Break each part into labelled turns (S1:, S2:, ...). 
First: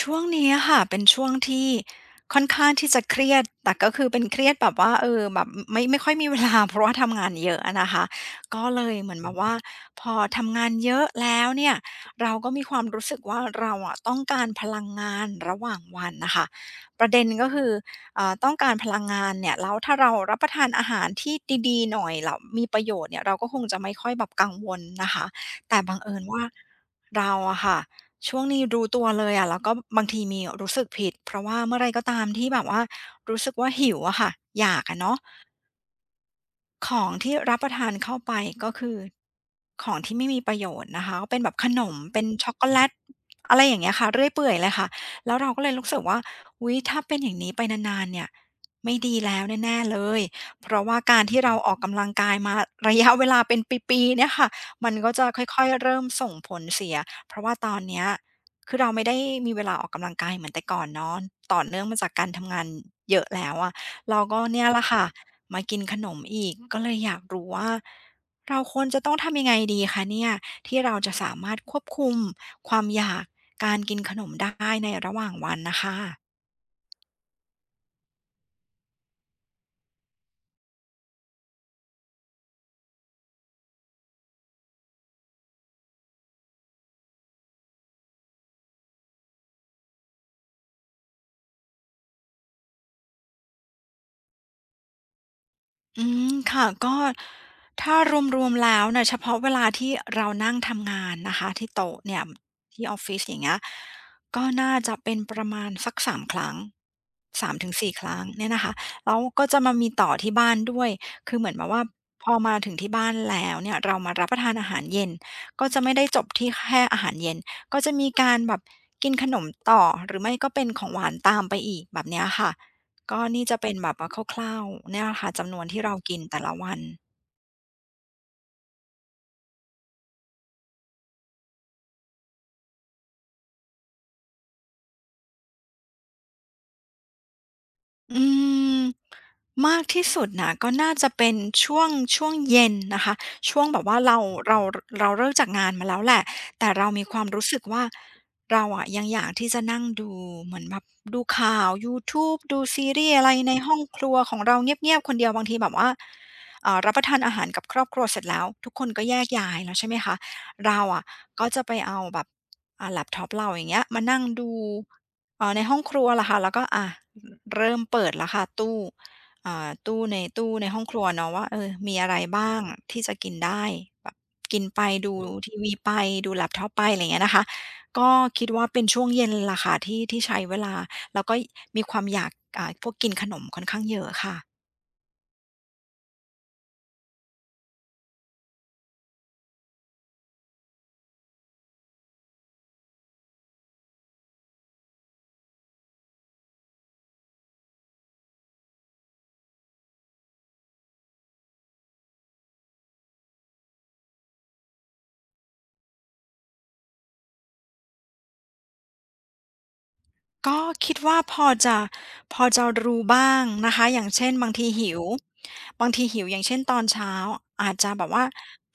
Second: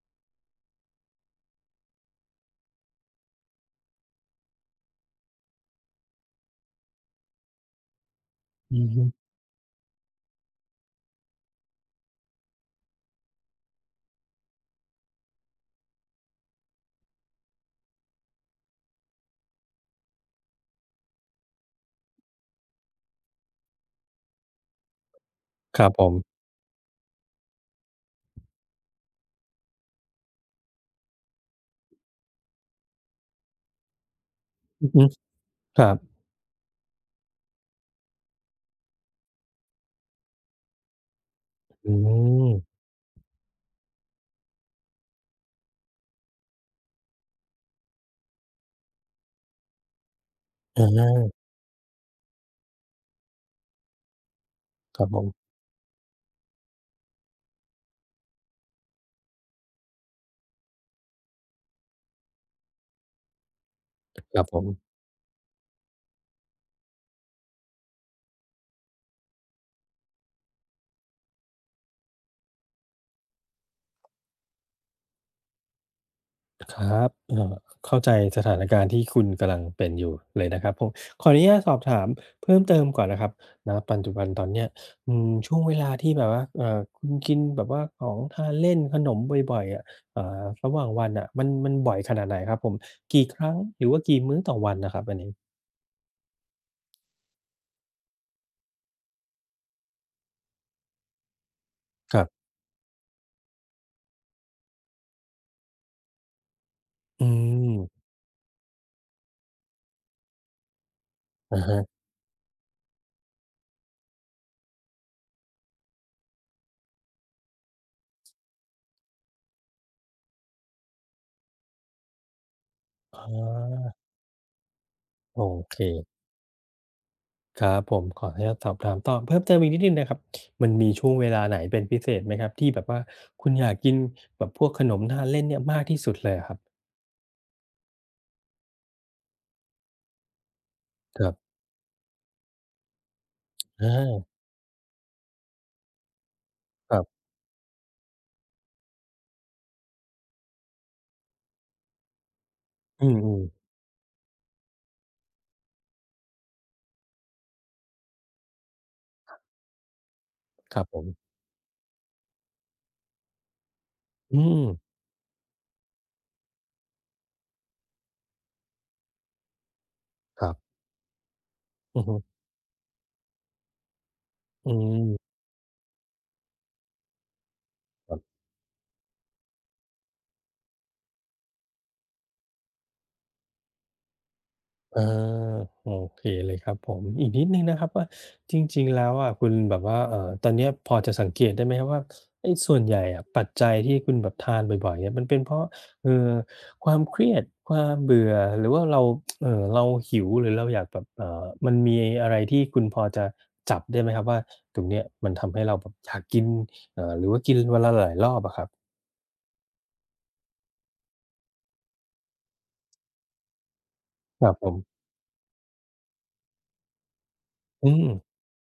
S1: ช่วงนี้อะค่ะเป็นช่วงที่ค่อนข้างที่จะเครียดแต่ก็คือเป็นเครียดแบบว่าแบบไม่ค่อยมีเวลา เพราะว่าทำงานเยอะอะนะคะก็
S2: อื
S1: เล
S2: อ
S1: ย
S2: ฮึ
S1: เหมือนแบบว่าพอทำงานเยอะแล้วเนี่ยเราก็มีความรู้สึกว่าเราอะต้องการพลังงานระหว่างวันน่ะค่ะประเด็นก็คือต้องการพลังงานเนี่ยแล้วถ้าเรารับประทานอาหารที่ดีๆหน่อยแล้วมีประโยชน์เนี่ยเราก็คงจะไม่ค่อยแบบกังวลนะคะแต่
S2: ครับ
S1: บัง
S2: ผ
S1: เอิญ
S2: ม
S1: ว่าเราอะค่ะ ช่วงนี้รู้ตัวเลยอะแล้วก็บางทีมีรู้สึกผิดเพราะว่าเมื่อไรก็ตามที่แบบว่ารู้สึกว่าหิวอะค่ะอยาก
S2: อือ
S1: อะ
S2: ฮึ
S1: เนาะ
S2: ครับ
S1: ของที่รับประทานเข้าไปก็คือของที่ไม่มีประโยชน์นะคะก็เป็นแบบขนม
S2: อื
S1: เป็น
S2: ม
S1: ช็อกโกแลตอะไรอย่างเงี้ยค่ะเรื่อยเปื่อยเลยค่ะแล้วเราก็เลยรู้สึกว่าอุ๊ยถ้าเป็นอย่างนี้ไปนานๆเนี่ยไม่ดีแล้วแน่ๆเลยเพ
S2: อ
S1: ราะว่าการ
S2: า
S1: ที่เราออกกำลังกายมาระยะเวลาเป็นปีๆเนี่ยค่ะมัน
S2: ครับ
S1: ก็
S2: ผ
S1: จะ
S2: ม
S1: ค่อยๆเริ่มส่งผลเสียเพราะว่าตอนเนี้ยคือเราไม่ได้มีเวลาออกกำลังกายเหมือนแต่ก่อนเนาะต่อเนื่องมาจากการทำงานเยอะแล้วอะเรา
S2: ค
S1: ก็
S2: รับผ
S1: เนี่ยแหละ
S2: ม
S1: ค่ะ มากินขนมอีกก็เลยอยากรู้ว่าเราควรจะต้องทำยังไงดีคะเนี่ยที่เราจะสามารถควบคุมความอยากการกินขนมได้ในระหว่างวันนะคะ
S2: ครับเข้าใจสถานการณ์ที่คุณกำลังเป็นอยู่เลยนะครับผมขออนุญาตสอบถามเพิ่มเติมก่อนนะครับณปัจจุบันตอนเนี้ยอืมช่วงเวลาที่แบบว่าคุณกินแบบว่าของทานเล่นขนมบ่อยๆอะอ่าระหว่างวันน่ะมันบ่อยขนาดไหนครับผมกี่ครั้งหรือว่ากี่มื้อต่อวันน่ะครับอันนี้
S1: อืมค่ะก็ถ้ารวมๆแล้วเนะเฉพาะเวลาที่เรานั่งทำงานนะคะที่โต๊ะ
S2: ค
S1: เนี่ย
S2: รับ
S1: ที่ออฟฟิศอย่างเงี้ยก็น่าจะเป็นประมาณสัก3ครั้ง
S2: อื
S1: สามถึ
S2: ม
S1: งสี4ครั้งเนี่ยนะคะแล้วก็จะมามีต่อที่บ้านด้วยคือเหมือน
S2: อะ
S1: แบบ
S2: ฮะ
S1: ว่าพอมาถึงที่บ้านแล้วเนี่ยเรามารับประทานอาหารเย็นก็จะไม่ได้จบที่แค่อาหารเย็นก็จะมีการแบบกินขนมต่อหรือไม่ก็เป็นของหวานตามไปอีกแบบเนี้ยค่ะ
S2: อ
S1: ก็นี่จะเป็นแบ
S2: า
S1: บว่าคร่าวๆเนี่ยแหละค่ะ
S2: โอ
S1: จำนวน
S2: เค
S1: ที่เรากินแต่ละวัน
S2: ครับผมขออนุญาตสอบถามต่อเพิ่มเติมอีกนิดหนึ่งนะครับมันมีช่วงเวลาไหนเป็นพิเศษไหมครับที่แบบว่าคุณอยากกินแบบพวกขนมทานเล่นเนี่ยมากที่สุดเลยอะครับ
S1: อืมมากที่สุดนะก็น่าจะ
S2: ค
S1: เป็
S2: รั
S1: น
S2: บ
S1: ช่วงช่วงเย็นนะคะช่วงแบบ
S2: อ
S1: ว่า
S2: า
S1: เราเราเลิกจากงานมาแล้วแหละแต่เรา
S2: ครั
S1: มีควา
S2: บ
S1: มรู้สึกว่าเราอะยังอยากที่จะนั่งดูเหมือนแบบดูข่าวยูทูบดูซี
S2: อื
S1: รีส์
S2: ม
S1: อะไรในห้องครัวของเราเงียบๆคนเดียวบางทีแบบว่ารับประทานอาหารกับครอบครัวเสร็จแล้วทุกคนก็แยกย้ายแล้วใช่ไหมคะ
S2: ๆค
S1: เรา
S2: รับผ
S1: อะ
S2: ม
S1: ก็จะไปเอาแบบแล็ปท็อปเราอย่างเงี้ยมานั่ง
S2: อื
S1: ดู
S2: ม
S1: อ๋อในห้องครัวล่ะค่ะแล้วก็อะเริ่มเปิดแล้วค่ะตู้ตู้ใน
S2: ครับ
S1: ห้องครัวเนาะว่าเออมี
S2: อือ
S1: อะไร
S2: ฮึ
S1: บ้างที่จะกินได้แบบกิน
S2: อื
S1: ไป
S2: ม
S1: ดูทีวีไปดูแล็ปท็อปไปอะไรอย่างเงี้ยนะคะก็
S2: ครับ
S1: คิดว่าเป็นช่วงเย็นล่ะค่ะที่ใช้เวลาแล้วก็มีความอยากอ่าพวกกินขนมค่อนข้างเยอะค่ะ
S2: อาโอเคเลยครับผมอีกนิดหนึ่งนะครับว่าจริงๆแล้วอะคุณแบบว่าตอนเนี้ยพอจะสังเกตได้ไหมครับว่าไอ้ส่วนใหญ่อะปัจจัยที่คุณแบบทานบ่อยๆเนี่ยมันเป็นเพราะเอ่อความเครียดความเบื่อหรือว่าเราเราหิวหรือเราอยากแบบมันมีอะไรที่คุณพอจะจับได้ไหมครับว่าตรงเนี้ยมันทำให้เราแบบอยากกินหรือว่ากินวันละหลายรอบอะครับ
S1: ก็คิดว่าพอจะรู้บ้างนะคะอย่างเช่น
S2: ครับผม
S1: บางทีหิวอย่างเช่นตอนเช้าอาจ
S2: อื
S1: จะแบ
S2: ม
S1: บว่า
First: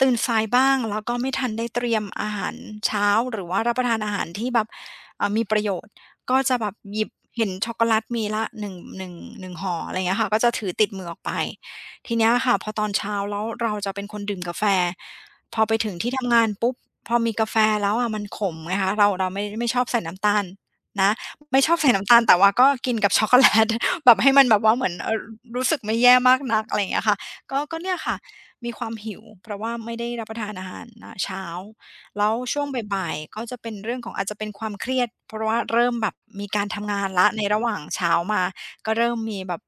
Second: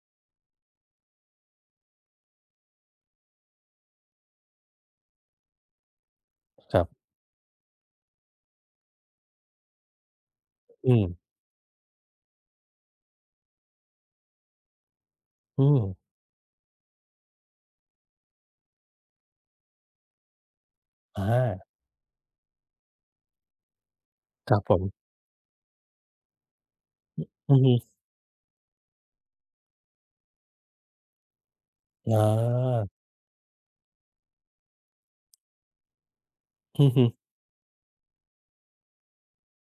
S1: ตื่นสายบ้างแล้วก็ไม่ทันได้เตรียมอาหารเช้าหรือว่ารับประทานอาหารที่แบบมีประโยชน์ก็จะแบบ
S2: ครั
S1: ห
S2: บ
S1: ยิบเห็นช็อกโกแลตมีละหนึ่งห่ออะไรอย่างเงี้ยค่ะก็จะถือติด
S2: อืม
S1: มือออกไปทีเนี้ยค่ะพอตอนเช้าแล้วเราจะเป็นคนดื่มกาแฟพอ
S2: อื
S1: ไป
S2: ม
S1: ถึงที่ทำงานปุ๊บพอมีกาแฟแล้วอะมันขมไงคะเราไม่ชอบใส่น้ำตาลนะ
S2: อา
S1: ไม่ชอบใส่น้ำตาลแต่ว่าก็กินกับช็อกโกแลต แบบให้มัน
S2: ค
S1: แบ
S2: รั
S1: บ
S2: บผ
S1: ว่าเห
S2: ม
S1: มือนรู้สึกไม่แย่มากนักอะไรอย่างเงี้ยค่ะ
S2: อื
S1: ก็
S2: อฮึ
S1: ก็เนี่ยค่ะมีความหิวเพราะว่าไม่ได้รับประทานอาหารอ่าเช้า
S2: อ
S1: แล้วช่วง
S2: า
S1: บ่ายๆก็จะเป็นเรื่องของอาจจะเป็นความเครียดเพราะว่าเริ่มแบบมีการ
S2: อื
S1: ทำ
S2: อ
S1: งา
S2: ฮึ
S1: นแล้วในระหว่างเช้ามาก็เริ่มมีแบบ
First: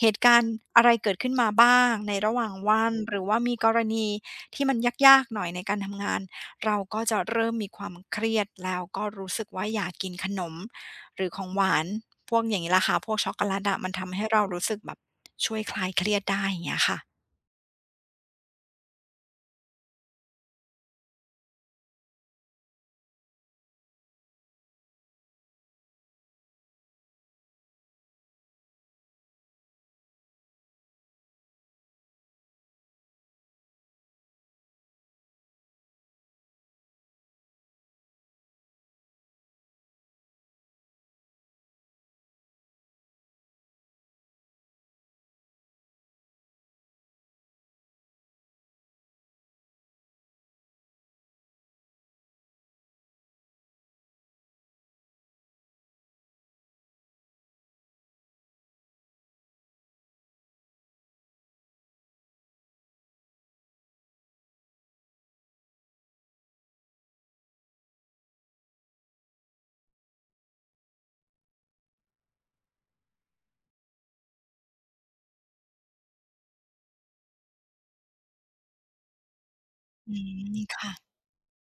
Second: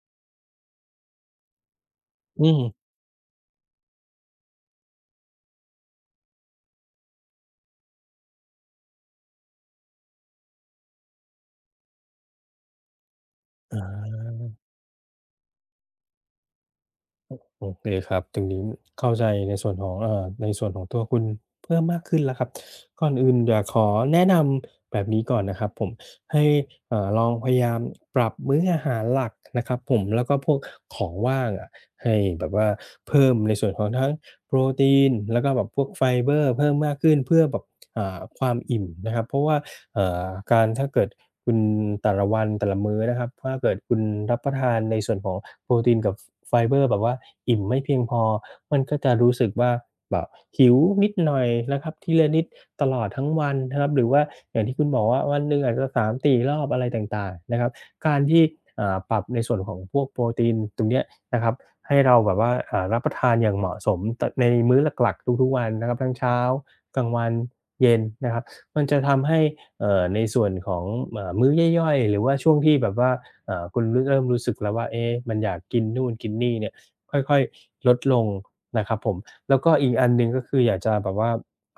S1: เหตุการณ์อะไรเกิดขึ้นมาบ้างในระหว่า
S2: อื
S1: ง
S2: ม
S1: วันหรือว่ามีกรณีที่มันยากๆหน่อยในการทำงานเราก็จะเริ่มมีความเครียดแล้วก็รู้สึกว่าอยากกินขนม หรือของหวานพวกอย่างงี้ล่ะค่ะพวกช็อกโกแลต
S2: อ
S1: อะมันทำให้
S2: า
S1: เรารู้สึกแบบช่วยคลายเครียดได้อย่างเงี้ยค่ะ
S2: โอเคครับตรงนี้เข้าใจในส่วนของในส่วนของตัวคุณเพิ่มมากขึ้นแล้วครับก่อนอื่นอยากขอแนะนำแบบนี้ก่อนนะครับผมให้ลองพยายามปรับมื้ออาหารหลักนะครับผมแล้วก็พวกของว่างอะให้แบบว่าเพิ่มในส่วนของทั้งโปรตีนแล้วก็แบบพวกไฟเบอร์เพิ่มมากขึ้นเพื่อแบบความอิ่มนะครับเพราะว่า เอ่อการถ้าเกิดคุณแต่ละวันแต่ละมื้อนะครับถ้าเกิดคุณรับประทานในส่วนของโปรตีนกับไฟเบอร์แบบว่าอิ่มไม่เพียงพอมันก็จะรู้สึกว่าแบบหิวนิดหน่อยนะครับทีละนิดตลอดทั้งวันนะครับหรือว่าอย่างที่คุณบอกว่าวันหนึ่งอาจจะ3-4รอบอะไรต่างๆนะครับการที่ปรับในส่วนของพวกโปรตีนตรงเนี้ยนะครับให้เราแบบว่ารับประทานอย่างเหมาะสมตในมื้อหลักๆทุกๆวันนะครับทั้งเช้ากลางวันเย็นนะครับ มันจะทำให้ในส่วนของมื้อย่อยๆหรือว่าช่วงที่แบบว่าคุณเริ่มรู้สึกแล้วว่าเอ๊ะมันอยากกินนู่นกินนี่เนี่ยค่อยๆลดลงนะครับผมแล้วก็อีกอัน
S1: อื
S2: หนึ่งก็
S1: ม
S2: คืออยาก
S1: ค่ะ
S2: จะแบบว่า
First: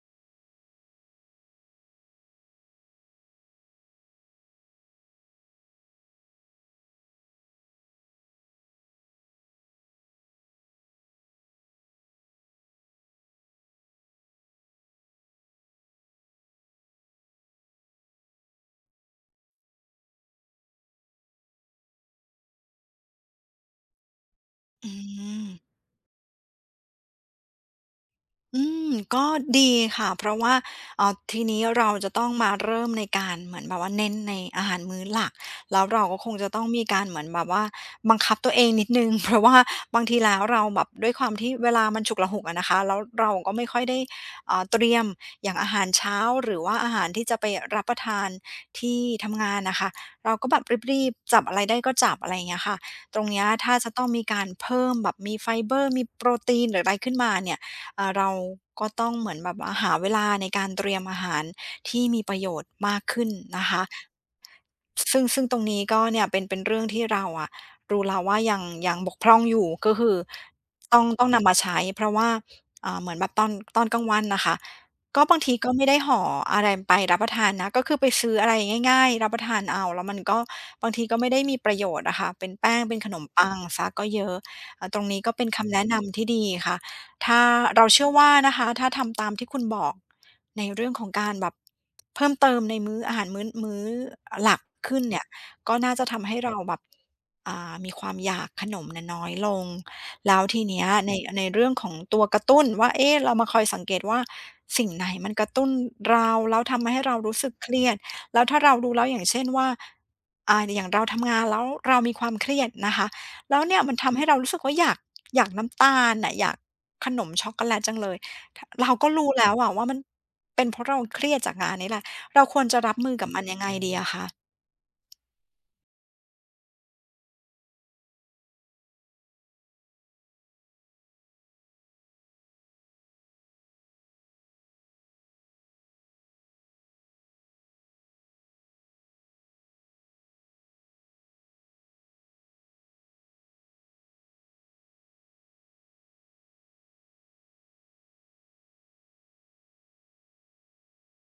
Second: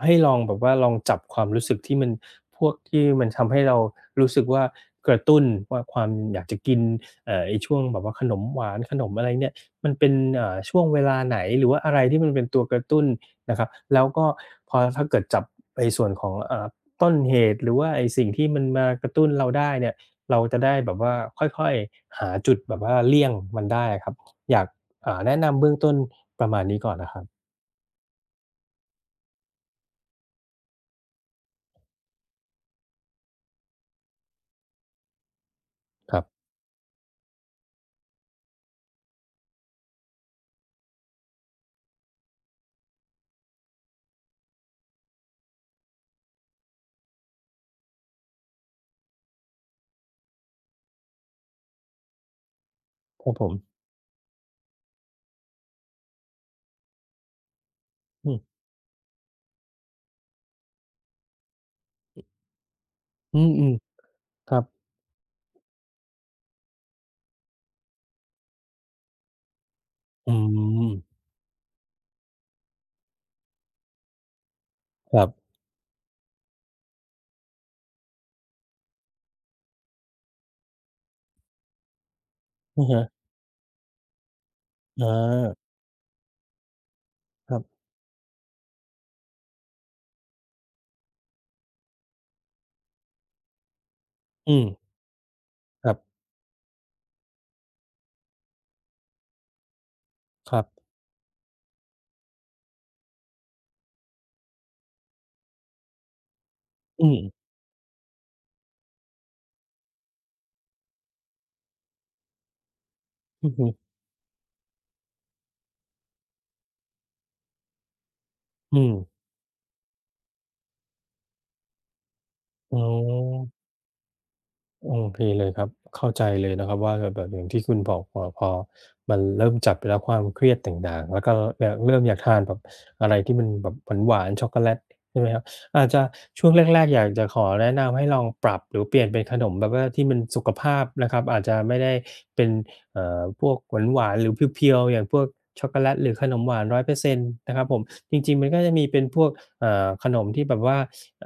S2: ให้ลองแบบว่าลองจับความรู้สึกที่มันพวกที่มันทำให้เรารู้สึกว่ากระตุ้นว่าความอยากจะกินไอ้ช่วงแบบว่าขนมหวานขนมอะไรเนี่ยมันเป็นช่วงเวลาไหนหรือว่าอะไรที่มันเป็นตัวกระตุ้นนะครับแล้วก็พอถ้าเกิดจับในส่วนของต้นเหตุหรือว่าไอ้สิ่งที่มันมากระตุ้นเราได้เนี่ยเราจะได้แบบว่าค่อยๆหาจุดแบบว่าเลี่ยงมันได้อะครับอยาก
S1: อื
S2: แนะ
S1: ม
S2: นำเบื้องต้นประมาณนี้ก่อนนะครับ
S1: อืมก็ดีค่ะเพราะว่าทีนี้เราจะต้องมาเริ่มในการเหมือนแบบว่าเน้นในอาหารมื้อหลักแล้วเรา
S2: ค
S1: ก็
S2: รั
S1: คง
S2: บ
S1: จะต้องมีการเหมือนแบบว่าบังคับตัวเองนิดนึง เพราะว่าบางทีแล้วเราแบบด้วยความที่เวลามันฉุกละหุกอะนะคะแล้วเราก็ไม่ค่อยได้เตรียมอย่างอาหารเช้าหรือว่าอาหารที่จะไปรับประทานที่ทำงานนะคะเราก็แบบรีบๆจับอะไรได้ก็จับอะไรอย่างเงี้ยค่ะตร
S2: ค
S1: ง
S2: รับ
S1: เนี้
S2: ผ
S1: ยถ้า
S2: ม
S1: จะต้องมีการเพิ่มแบบมีไฟเบอร์มีโปรตีนหรืออะไรขึ้นมาเนี่ย เรา
S2: อืม
S1: ก็ต้องเหมือนแบบว่าหาเวลาในการเตรียมอาหารที่มีประโยชน์มากขึ้น
S2: อื
S1: นะ
S2: ม
S1: คะ
S2: ๆครับ
S1: ซึ่งตรงนี้ก็เนี่ยเป็นเรื่องที่เราอะรู้แล้วว่ายังบกพร่องอยู่ก็คือ
S2: อื
S1: ต้อง
S2: ม
S1: ต้องนำมาใช้เพราะว่าอ่าเหมือนแบบตอนกลางวันน่ะค่ะ
S2: ค
S1: ก็
S2: รับ
S1: บางทีก็ไม่ได้ห่ออะไรไปรับประทานนะก็คือไปซื้ออะไรง่ายๆรับประทานเอาแล้วมันก็บางทีก็ไม่ได้มีประโยชน์อะค่ะเป็นแป้ง
S2: อะ
S1: เป็น
S2: ฮะ
S1: ขนมปังเสียก็เยอะตร
S2: อ
S1: งนี้ก็เป็น
S2: า
S1: คำแนะนำที่ดีค่ะ ถ้า
S2: ครับ
S1: เราเชื่อว่านะคะถ้าทำตามที่คุณบอกในเรื่องของการแบบเพิ่มเติมในมื้ออาหารมื้อหลั
S2: อื
S1: ก
S2: ม
S1: ขึ้นเนี่ยก็
S2: ค
S1: น่า
S2: รั
S1: จะ
S2: บ
S1: ทำให้เราแบบอ่ามีความอยากขนมเนี่ยน้อยลงแล้ว
S2: ค
S1: ที
S2: รับ
S1: เนี้ยในเรื่องของตัวกระตุ้นว่าเอ๊ะเรามาคอยสังเกตว่าสิ่งไหนมันกระตุ้นเราแล้วทำให้
S2: อื
S1: เรา
S2: ม
S1: รู้สึกเครียดแล้วถ้าเราดูแล้วอย่างเช่นว่าอ่าอย่างเราทำงานแล้วเรามีความเครียดนะคะ
S2: อือ
S1: แล้ว
S2: ฮึ
S1: เนี่ยมันทำให้เรารู้สึกว่าอยากอยากน้ำตาลน่ะอยาก ขนมช็อกโกแลตจังเลยถ
S2: อื
S1: เรา
S2: ม
S1: ก็รู้แล้วอะว่ามันเป็นเพราะเราเครียดจากงานนี้แหละ เราควร
S2: อ๋
S1: จะ
S2: อ
S1: รับมือกับมันยังไงดีอะคะ
S2: โอเคเลยครับเข้าใจเลยนะครับว่าแบบแบบอย่างที่คุณบอกพอมันเริ่มจับไปแล้วความเครียดต่างๆแล้วก็แบบเริ่มอยากทานแบบอะไรที่มันแบบหวานๆช็อกโกแลตใช่ไหมครับอาจจะช่วงแรกๆอยากจะขอแนะนำให้ลองปรับหรือเปลี่ยนเป็นขนมแบบว่าที่มันสุขภาพนะครับอาจจะไม่ได้เป็นพวกหวานๆหรือเพียวๆอย่างพวกช็อกโกแลตหรือขนมหวาน100%นต์นะครับผมจริงๆมันก็จะมีเป็นพวกขนมที่แบบว่า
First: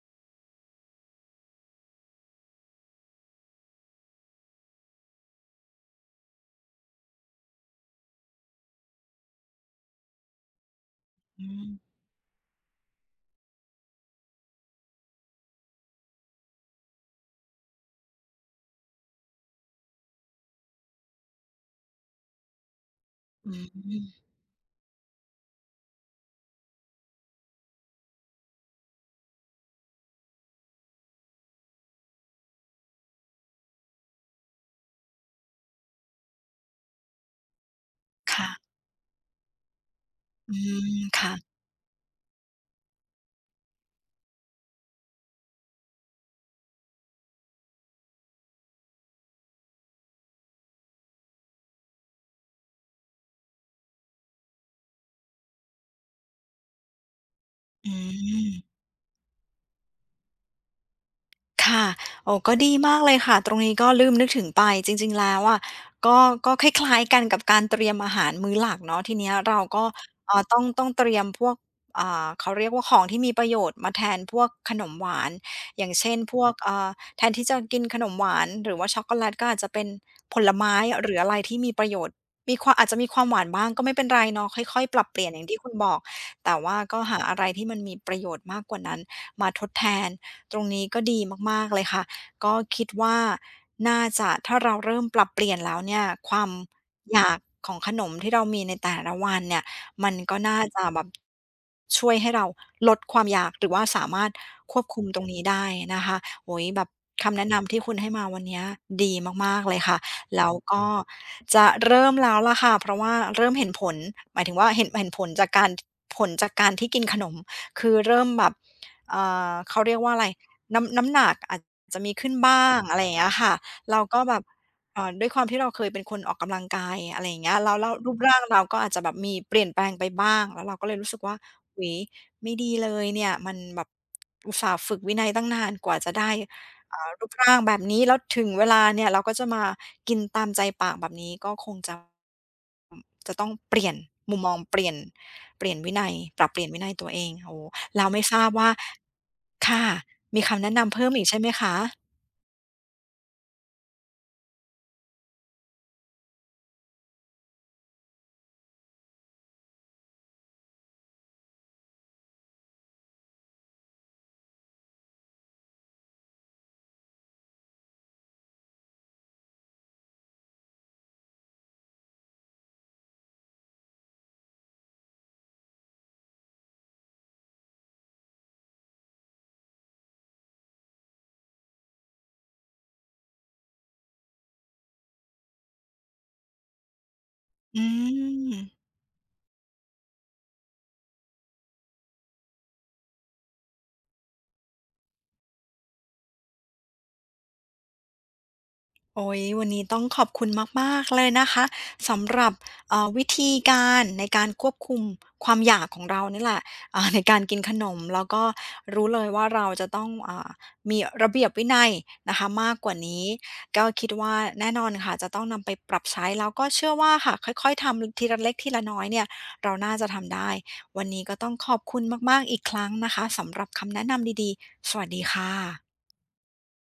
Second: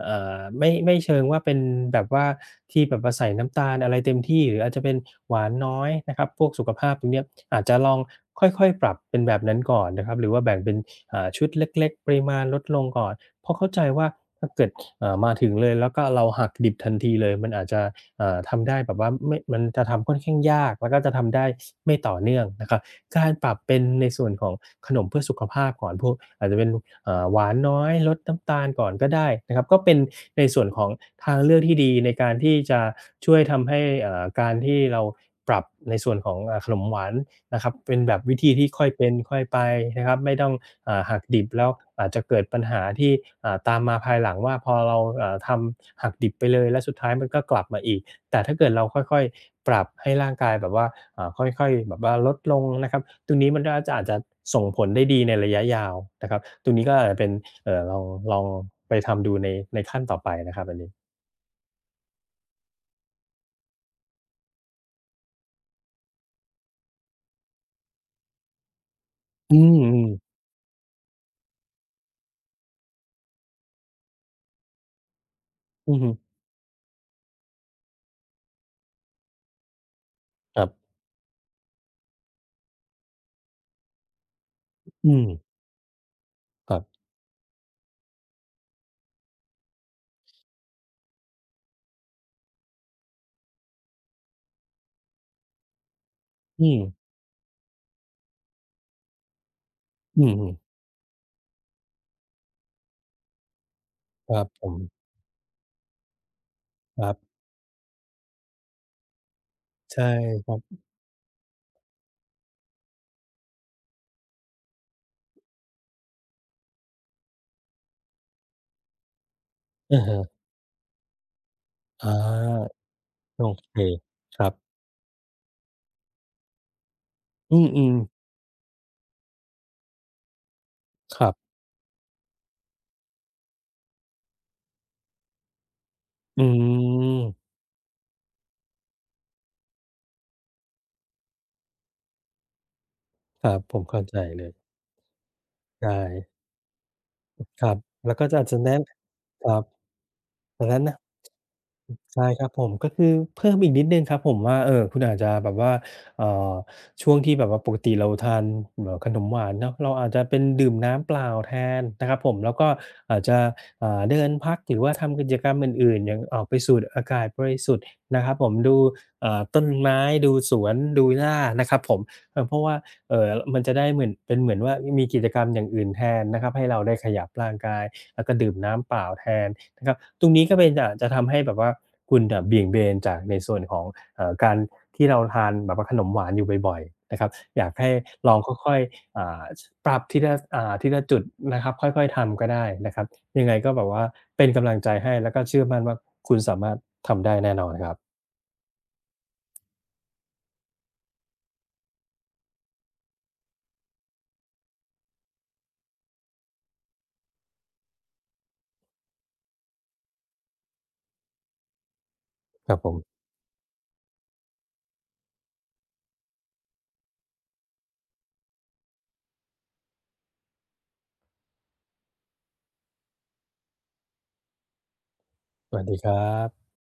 S2: ไม่เชิงว่าเป็นแบบว่าที่แบบว่าใส่น้ำตาลอะไรเต็มที่หรืออาจจะเป็นหวานน้อยนะครับพวกสุขภาพตรงเนี้ยอาจจะลองค่อยๆปรับเป็นแบบนั้นก่อนนะครับหรือว่าแบ่งเป็น
S1: อื
S2: ชุดเ
S1: ม
S2: ล็กๆปริมาณลดลงก่อนเพราะเข้าใจว่าถ้าเกิดมาถึงเลยแล้วก็เราหักดิบทันทีเลยมันอาจจะทำได้แบบว่าไม่มันจะทำค่อนข้างยากแล้วก็จะทำได้ไม่ต่อเนื่องนะครับ การป
S1: อื
S2: รับเป็น
S1: ม
S2: ในส่วนของขนมเพื่อสุขภาพก่อนพวกอาจจะเป็นหวานน้อยลดน้ำตาลก่อนก็ได้นะครับก็เป็นในส่วนของทางเลือกที่ดีในการที่จะช่วยทำให้การที่เราปรับในส่วนของเอ่าขนมหวานนะครับเป็นแบบวิธีที่
S1: ค่ะ
S2: ค่อยเป็นค่อยไปนะครับไม่ต้อ
S1: อื
S2: ง
S1: ม
S2: หักดิบ
S1: ค่ะ
S2: แล้วอาจจะเกิดปัญหาที่ตามมาภายหลังว่าพอเราทำหักดิบไปเลยแล้วสุดท้ายมันก็กลับมาอีก แต่ถ้าเกิดเราค่อยๆปรับให้ร่างกายแบบว่าค่อยๆแบบว่าลดลงนะครับตรงนี้มันก็อาจจะส่งผลได้ดีในระยะยาวนะครับตรงนี้ก็อาจจะเป็นเอ่อ
S1: อื
S2: ลองลอง
S1: ม
S2: ไปทำดูในขั้นต่อไปนะครับอันนี้
S1: ค่ะโอ้ก็ดีมากเลยค่ะ ตรงนี้ก็ลืมนึกถึงไปจริงๆแล้วอะก็ก็คล้ายๆกันกับการเตรียมอาหารมื้อหลักเนาะทีเนี้ย
S2: อื
S1: เราก็
S2: มๆ
S1: ต้องเตรียมพวกอ่าเขาเรียกว่าของที่มีประโยชน์มาแทนพวกขนมหวานอย่าง
S2: อือฮึ
S1: เช่นพวกแทนที่จะกินขนมหวานหรือว่าช็อกโกแลตก็อาจจะเป็นผล
S2: ครั
S1: ไม้
S2: บ
S1: หรืออะไรที่มีประโยชน์มีความอาจจะมีความหวานบ้างก็ไม่เป็นไรเนาะค่อยๆปรับ
S2: อื
S1: เปลี่ย
S2: ม
S1: นอย่างที่คุณบอกแต่
S2: ค
S1: ว่า
S2: รั
S1: ก็
S2: บ
S1: หาอะไรที่มันมีประโยชน์มากกว่านั้นมาทดแทน ตรงนี้ก็ดีมากๆเลยค่ะก็คิดว่าน่าจะถ้าเราเริ่มปรับเปลี่ยนแล้วเนี่ยความ
S2: อืม
S1: อยากของขนมที่เรามีในแต่ละวันเนี่ยมัน
S2: อื
S1: ก็
S2: ม
S1: น่า
S2: ๆ
S1: จะแบบช่วยให้เราลดความอยากหรือว่าสามารถ
S2: ครับผ
S1: ค
S2: ม
S1: วบคุมตรงนี้ได้นะคะโอ้โฮแบบ
S2: ครับ
S1: คำแนะนำที่คุณให้มาวันเนี้ยดีมากๆเลยค่ะ
S2: ใช่ค
S1: แล้ว
S2: รับ
S1: ก็จะเริ่มแล้วล่ะค่ะเพราะว่าเริ่มเห็นผลหมายถึงว่าเห็นผลจากการผลจากการที่กินขนมคือเริ่มแบบเอ่เขาเรียก
S2: อะ
S1: ว่าอะ
S2: ฮะ
S1: ไร น้ำหนักอาจจะ
S2: อ
S1: มีขึ้นบ้า
S2: า
S1: งอะไรอย่างเงี้ย
S2: โอ
S1: ค่ะ
S2: เค
S1: เราก็แบ
S2: ค
S1: บ
S2: รับ
S1: ด้วยความที่เราเคยเป็นคนออกกำลังกายอะไรอย่างเงี้
S2: อ
S1: ยแล้ว
S2: ื
S1: แล้ว
S2: ม
S1: รูป
S2: ๆ
S1: ร่างเราก็อาจจะแบบมีเปลี่ยนแปลงไปบ้างแล้วเราก็เลยรู้สึ
S2: ค
S1: ก
S2: รั
S1: ว่า
S2: บ
S1: อุ๊ยไม่ดีเลยเนี่ยมันแบบอุตส่าห์ฝึกวินัยตั้งนานกว่าจะได้
S2: อื
S1: อ่ารูป
S2: ม
S1: ร่างแบบนี้แล้วถึงเวลาเนี่ยเราก็จะมากินตามใจปากแบบนี้ก็คงจะจะ
S2: ค
S1: ต้อง
S2: รับผ
S1: เป
S2: ม
S1: ลี่ยน
S2: เข้าใจ
S1: มุม
S2: เล
S1: ม
S2: ย
S1: องเปลี่ยน
S2: ใช่
S1: วินัยปรับเปลี่ยนวินัยตัวเองโอ้
S2: ค
S1: โฮ
S2: รับ
S1: เรา
S2: แล้ว
S1: ไม่
S2: ก็
S1: ท
S2: จะ
S1: รา
S2: อา
S1: บ
S2: จจะ
S1: ว่า
S2: แนะครับ
S1: ค่ะ มี
S2: อ
S1: คำ
S2: ย่าง
S1: แนะ
S2: นั้น
S1: นำ
S2: น่ะ
S1: เพิ่มอีกใช่ไหมคะ
S2: ใช่ครับผมก็คือเพิ่มอีกนิดหนึ่งครับผมว่าคุณอาจจะแบบว่าเอ่อช่วงที่แบบว่าปกติเราทานขนมหวานเนาะเราอาจจะเป็นดื่มน้ำเปล่าแทนนะครับผมแล้วก็อาจจะเดินพักหรือว่าทำกิจกรรมอื่นๆอย่างออกไปสูดอากาศบริสุทธิ์นะครับผมดูต้นไม้ดูสวนดูหญ้านะครับผมเพราะว่าเอ่อมันจะได้เหมือนเป็นเหมือนว่ามีกิจกรรมอย่างอื่นแทนนะครับให้เราได้ขยับร่างกายแล้วก็ดื่มน้ำเปล่าแทน นะครับตรงนี้ก็เป็นจะทำให้แบบว่าคุณอ่ะเบี่ยงเบนจากในส่วนของการที่เราทานแบบว่าขนมหวานอยู่บ่อยๆนะครับอยาก
S1: อื
S2: ให้ลองค่อ
S1: ม
S2: ยๆปรับทีละทีละจุดนะครับค่อยๆทำก็ได้นะครับยังไงก็แบบว่าเป็นกำลังใจให้แล้วก็เชื่อมั่นว่าคุณสามารถทำได้แน่นอนครับ
S1: โอ๊ยวันนี้ต้องขอบคุณมากๆเลยนะคะสำหรับวิธีการในการควบคุมความอยากของเรานี่แหละอ่าในการกินขนมแล้วก็รู้เลยว่าเราจะต้องอ่ามีระเบียบวินัยนะคะ
S2: ค
S1: มา
S2: รั
S1: ก
S2: บ
S1: ก
S2: ผ
S1: ว่า
S2: ม
S1: นี้ก็คิดว่าแน่นอนค่ะจะต้องนำไปปรับใช้แล้วก็เชื่อว่าค่ะค่อยๆทำทีละเล็กทีละน้อยเนี่ยเราน่าจะทำได้วันนี้ก็ต้องขอบคุณมากๆอีกครั้งนะคะสำหรับคำแนะนำดีๆสวัสดีค่
S2: สวัสดี
S1: ะ
S2: ครับ